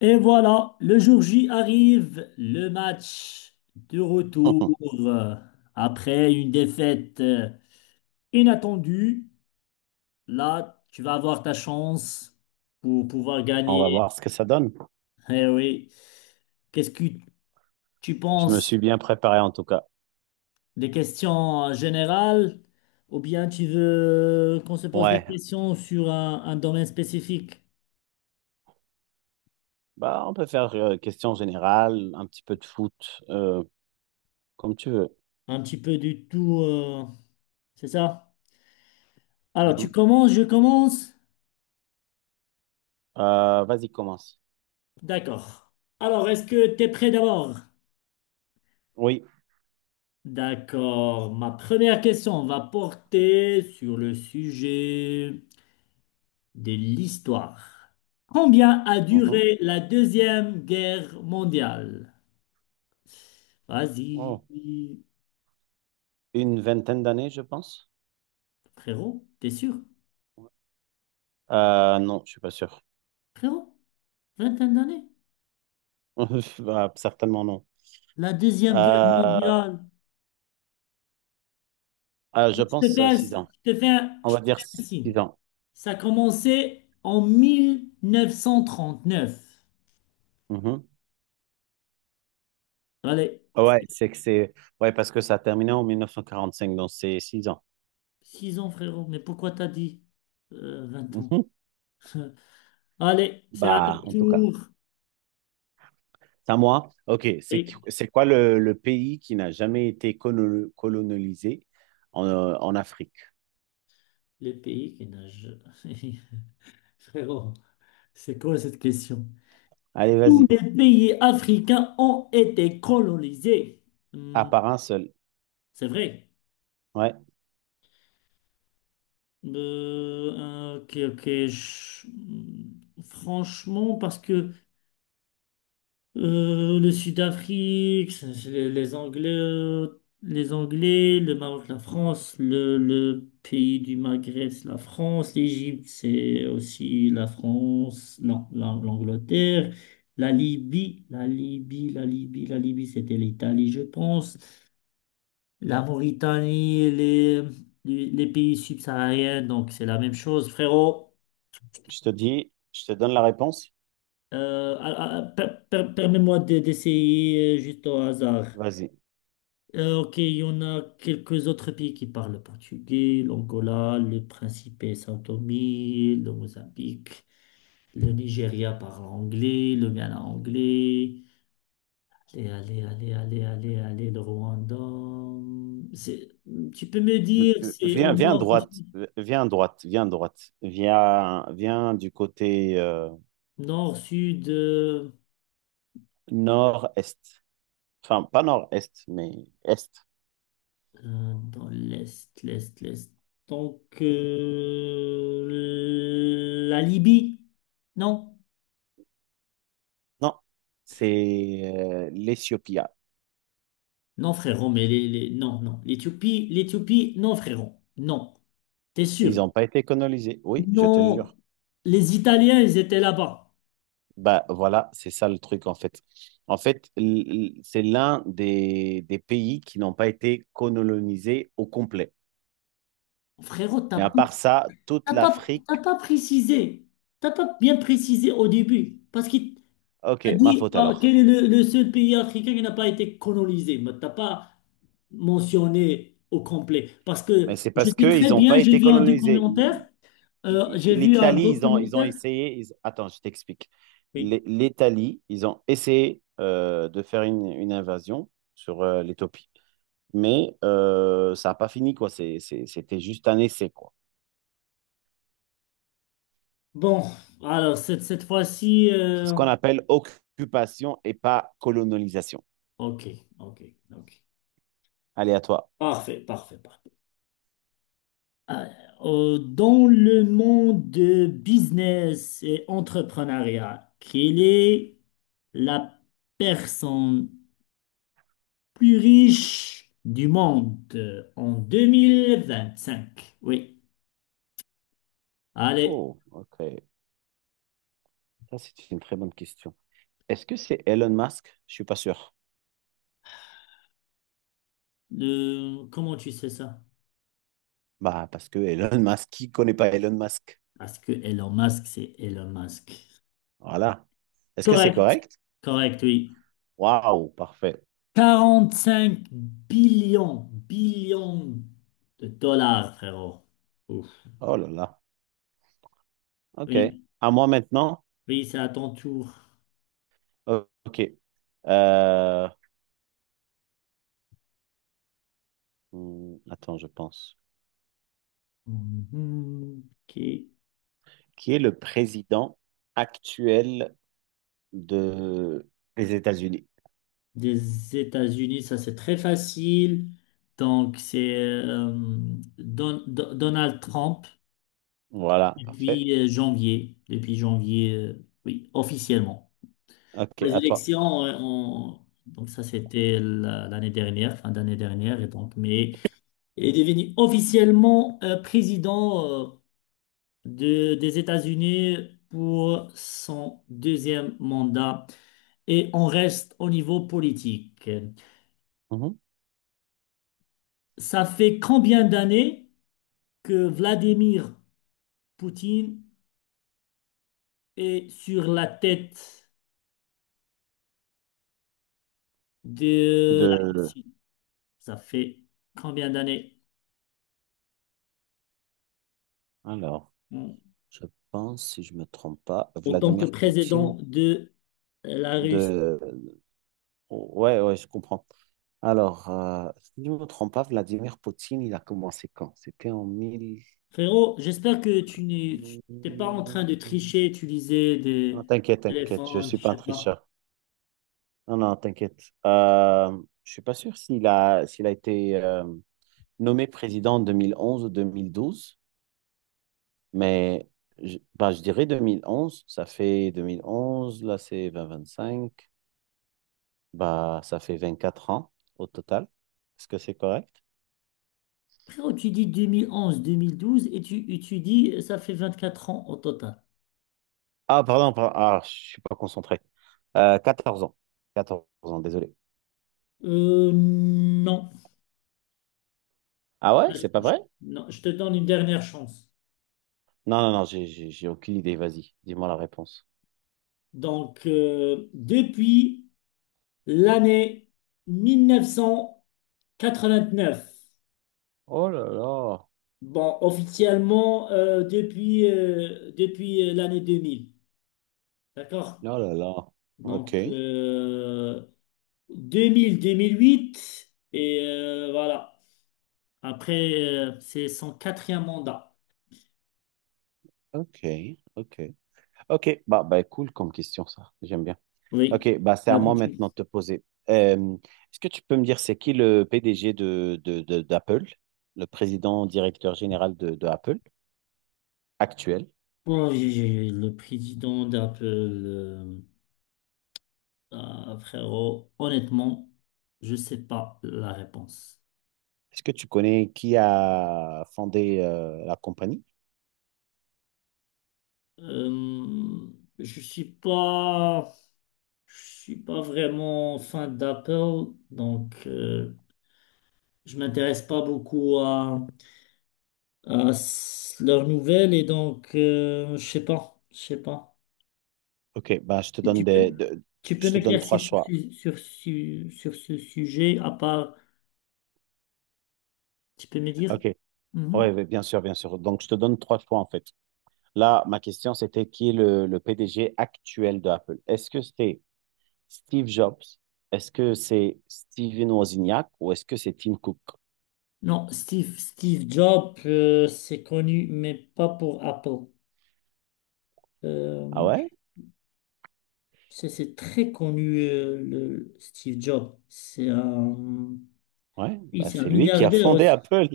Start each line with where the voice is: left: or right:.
left: Et voilà, le jour J arrive, le match de retour euh, après une défaite inattendue. Là, tu vas avoir ta chance pour pouvoir
right: On va
left: gagner.
right: voir ce que ça donne.
left: Eh oui. Qu'est-ce que tu
right: Je me suis
left: penses
right: bien préparé en tout cas.
left: des questions générales ou bien tu veux qu'on se pose des
right: Ouais,
left: questions sur un domaine spécifique?
right: bah on peut faire question générale, un petit peu de foot, comme tu veux.
left: Un petit peu du tout, c'est ça? Alors, tu
right: Mhm.
left: commences, je commence.
right: Vas-y, commence.
left: D'accord. Alors, est-ce que tu es prêt d'abord?
right: Oui.
left: D'accord. Ma première question va porter sur le sujet de l'histoire. Combien a
right: Mhm.
left: duré la Deuxième Guerre mondiale? Vas-y,
right: Oh. Une vingtaine d'années, je pense.
left: frérot, t'es sûr?
right: Non, je suis pas sûr.
left: Frérot, vingtaine d'années?
right: Bah, certainement non.
left: La Deuxième Guerre
right: Euh,
left: mondiale.
right: je
left: Je
right: pense 6 ans. On
left: je
right: va
left: te
right: dire
left: fais un signe.
right: 6 ans.
left: Ça a commencé en 1939.
right: Mhm.
left: Allez.
right: Ouais, c'est que c'est ouais parce que ça a terminé en 1945, donc c'est 6 ans.
left: 6 ans, frérot, mais pourquoi t'as dit 20 ans?
right: Mhm.
left: Allez, c'est à ton
right: Bah, en tout cas.
left: tour.
right: C'est à moi? Ok. C'est,
left: Et
right: c'est quoi le pays qui n'a jamais été colonisé en Afrique?
left: le pays qui nage. Frérot, c'est quoi cette question?
right: Allez,
left: Tous
right: vas-y.
left: les pays africains ont été colonisés.
right: À
left: Hmm,
right: part un seul.
left: c'est vrai.
right: Ouais.
left: Ok, ok. Franchement, parce que le Sud-Afrique, c'est les Anglais, le Maroc, la France, le pays du Maghreb, c'est la France, l'Égypte, c'est aussi la France, non, l'Angleterre, la Libye, c'était l'Italie, je pense, la Mauritanie, les pays subsahariens, donc c'est la même chose, frérot.
right: Je te dis, je te donne la réponse.
left: Permets-moi d'essayer juste au hasard.
right: Vas-y.
left: Ok, il y en a quelques autres pays qui parlent le portugais, l'Angola, le Principe et Sao Tomé, le Mozambique, le Nigeria parle anglais, le Ghana anglais, allez, allez, allez, allez, allez, allez, le Rwanda. C'est- Tu peux me dire, c'est
right: Viens,
left: au
right: viens à
left: nord,
right: droite. Viens à droite. Viens à droite. Viens, viens du côté
left: nord, sud,
right: nord-est. Enfin, pas nord-est, mais est.
left: dans l'est, l'est, l'est. Donc, la Libye, non?
right: Non. C'est l'Éthiopie. Ah,
left: Non, frérot, mais non, non. L'Éthiopie, l'Éthiopie, non, frérot. Non. T'es
right: ils
left: sûr?
right: n'ont pas été colonisés. Oui, je te jure.
left: Non. Les Italiens, ils étaient là-bas.
right: Bah voilà, c'est ça le truc en fait. En fait, c'est l'un des pays qui n'ont pas été colonisés au complet.
left: Frérot,
right: Mais à part ça, toute
left: t'as
right: l'Afrique,
left: pas précisé. T'as pas bien précisé au début. Parce que
right: ok,
left: t'as
right: ma
left: dit,
right: faute
left: ah,
right: alors.
left: quel est le seul pays africain qui n'a pas été colonisé. Mais t'as pas mentionné au complet. Parce
right: Mais
left: que
right: c'est
left: je
right: parce
left: sais
right: qu'ils
left: très
right: n'ont
left: bien,
right: pas
left: j'ai
right: été
left: vu un
right: colonisés.
left: documentaire. euh, j'ai vu un
right: L'Italie, ils ont
left: documentaire.
right: essayé. Attends, je t'explique.
left: Oui.
right: L'Italie, ils ont essayé de faire une invasion sur l'Éthiopie. Mais ça n'a pas fini, quoi. C'était juste un essai, quoi.
left: Bon, alors cette fois-ci.
right: C'est ce qu'on appelle occupation et pas colonisation.
left: Ok, ok, ok.
right: Allez, à toi.
left: Parfait, parfait, parfait. Ah, dans le monde de business et entrepreneuriat, quelle est la personne plus riche du monde en 2025? Oui. Allez,
right: Oh, ok. Ça, c'est une très bonne question. Est-ce que c'est Elon Musk? Je suis pas sûr.
left: comment tu sais ça?
right: Bah, parce que Elon Musk, qui connaît pas Elon Musk?
left: Parce que Elon Musk, c'est Elon Musk.
right: Voilà. Est-ce que c'est
left: Correct,
right: correct?
left: correct, oui.
right: Waouh, parfait.
left: 45 billions de dollars, frérot. Ouf.
right: Oh là là. Ok.
left: Oui,
right: À moi maintenant?
left: oui, c'est à ton tour.
right: Ok. Euh, Attends, je pense.
left: Mhm. Ok.
right: Qui est le président actuel de... des États-Unis?
left: Des États-Unis, ça c'est très facile. Donc c'est Donald Trump
right: Voilà, parfait.
left: depuis janvier, oui, officiellement.
right: Ok,
left: Les
right: à toi.
left: élections, donc ça c'était l'année dernière, fin d'année dernière, et donc mais il est devenu officiellement président des États-Unis pour son deuxième mandat. Et on reste au niveau politique.
right: Mhm.
left: Ça fait combien d'années que Vladimir Poutine est sur la tête de la
right: de,
left: Russie? Ça fait combien d'années
right: alors,
left: en
right: je pense, si je me trompe pas,
left: en tant que
right: Vladimir Poutine
left: président de la
right: de,
left: Russie?
right: ouais, ouais, je comprends. Alors, si je me trompe pas, Vladimir Poutine, il a commencé quand? C'était en mille.
left: Frérot, j'espère que t'es pas en
right: Non,
left: train de tricher, utiliser des
right: t'inquiète, t'inquiète, je
left: téléphones,
right: suis
left: je
right: pas un
left: sais pas.
right: tricheur. Non, non, t'inquiète. Je suis pas sûr s'il a été nommé président en 2011 ou 2012, mais bah, je dirais 2011. Ça fait 2011, là c'est 2025. Bah, ça fait 24 ans au total. Est-ce que c'est correct?
left: Frérot, tu dis 2011, 2012 et tu dis ça fait 24 ans au total.
right: Ah, pardon, ah, je suis pas concentré. 14 ans. 14 ans, désolé.
left: Non.
right: Ah ouais,
left: Je-
right: c'est pas vrai?
left: Non, je te donne une dernière chance.
right: Non, non, non, j'ai aucune idée. Vas-y, dis-moi la réponse.
left: Donc, depuis l'année 1989,
right: Oh là là.
left: bon, officiellement depuis l'année 2000. D'accord?
right: Oh là là. Ok,
left: Donc, 2000-2008, et voilà. Après, c'est son quatrième mandat.
right: ok, ok. Ok, bah cool comme question ça. J'aime bien.
left: Oui,
right: Ok, bah c'est à moi
left: l'habitude.
right: maintenant de te poser. Est-ce que tu peux me dire c'est qui le PDG d'Apple, le président directeur général de Apple actuel?
left: Bon, le président d'Apple, ah, frérot, honnêtement, je sais pas la réponse.
right: Est-ce que tu connais qui a fondé la compagnie?
left: Euh, je suis pas, je suis pas vraiment fan d'Apple, donc je m'intéresse pas beaucoup à leurs nouvelles et donc je sais pas.
right: Ok, bah,
left: Tu peux, Tu peux
right: je te donne trois
left: m'éclaircir
right: choix.
left: sur ce sujet, à part, tu peux me dire?
right: Ok, ouais,
left: Mhm.
right: ouais, bien sûr, bien sûr. Donc, je te donne trois choix en fait. Là, ma question, c'était qui est le PDG actuel de Apple? Est-ce que c'est Steve Jobs? Est-ce que c'est Steven Wozniak? Ou est-ce que c'est Tim Cook?
left: Non, Steve Jobs, c'est connu, mais pas pour Apple.
right: Ah
left: Euh,
right: ouais?
left: c'est très connu, le Steve Jobs.
right: Ouais,
left: Oui,
right: bah,
left: c'est un
right: c'est lui qui a
left: milliardaire
right: fondé
left: aussi.
right: Apple.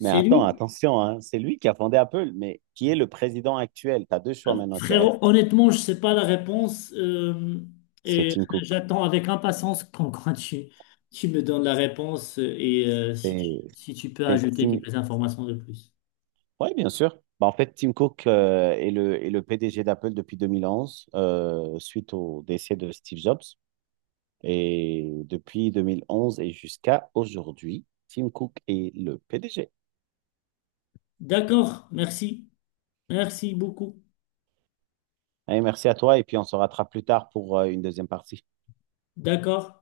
right: Mais attends,
left: lui?
right: attention, hein, c'est lui qui a fondé Apple, mais qui est le président actuel? Tu as deux choix maintenant qui
left: Frérot,
right: restent.
left: honnêtement, je sais pas la réponse
right: C'est
left: et
right: Tim Cook.
left: j'attends avec impatience quand tu me donnes la réponse et
right: C'est
left: si tu peux
right: c'est
left: ajouter
right: Tim...
left: quelques informations de plus.
right: Oui, bien sûr. Bah, en fait, Tim Cook est le PDG d'Apple depuis 2011, suite au décès de Steve Jobs. Et depuis 2011 et jusqu'à aujourd'hui, Tim Cook est le PDG.
left: D'accord, merci. Merci beaucoup.
right: Allez, merci à toi et puis on se rattrape plus tard pour une deuxième partie.
left: D'accord.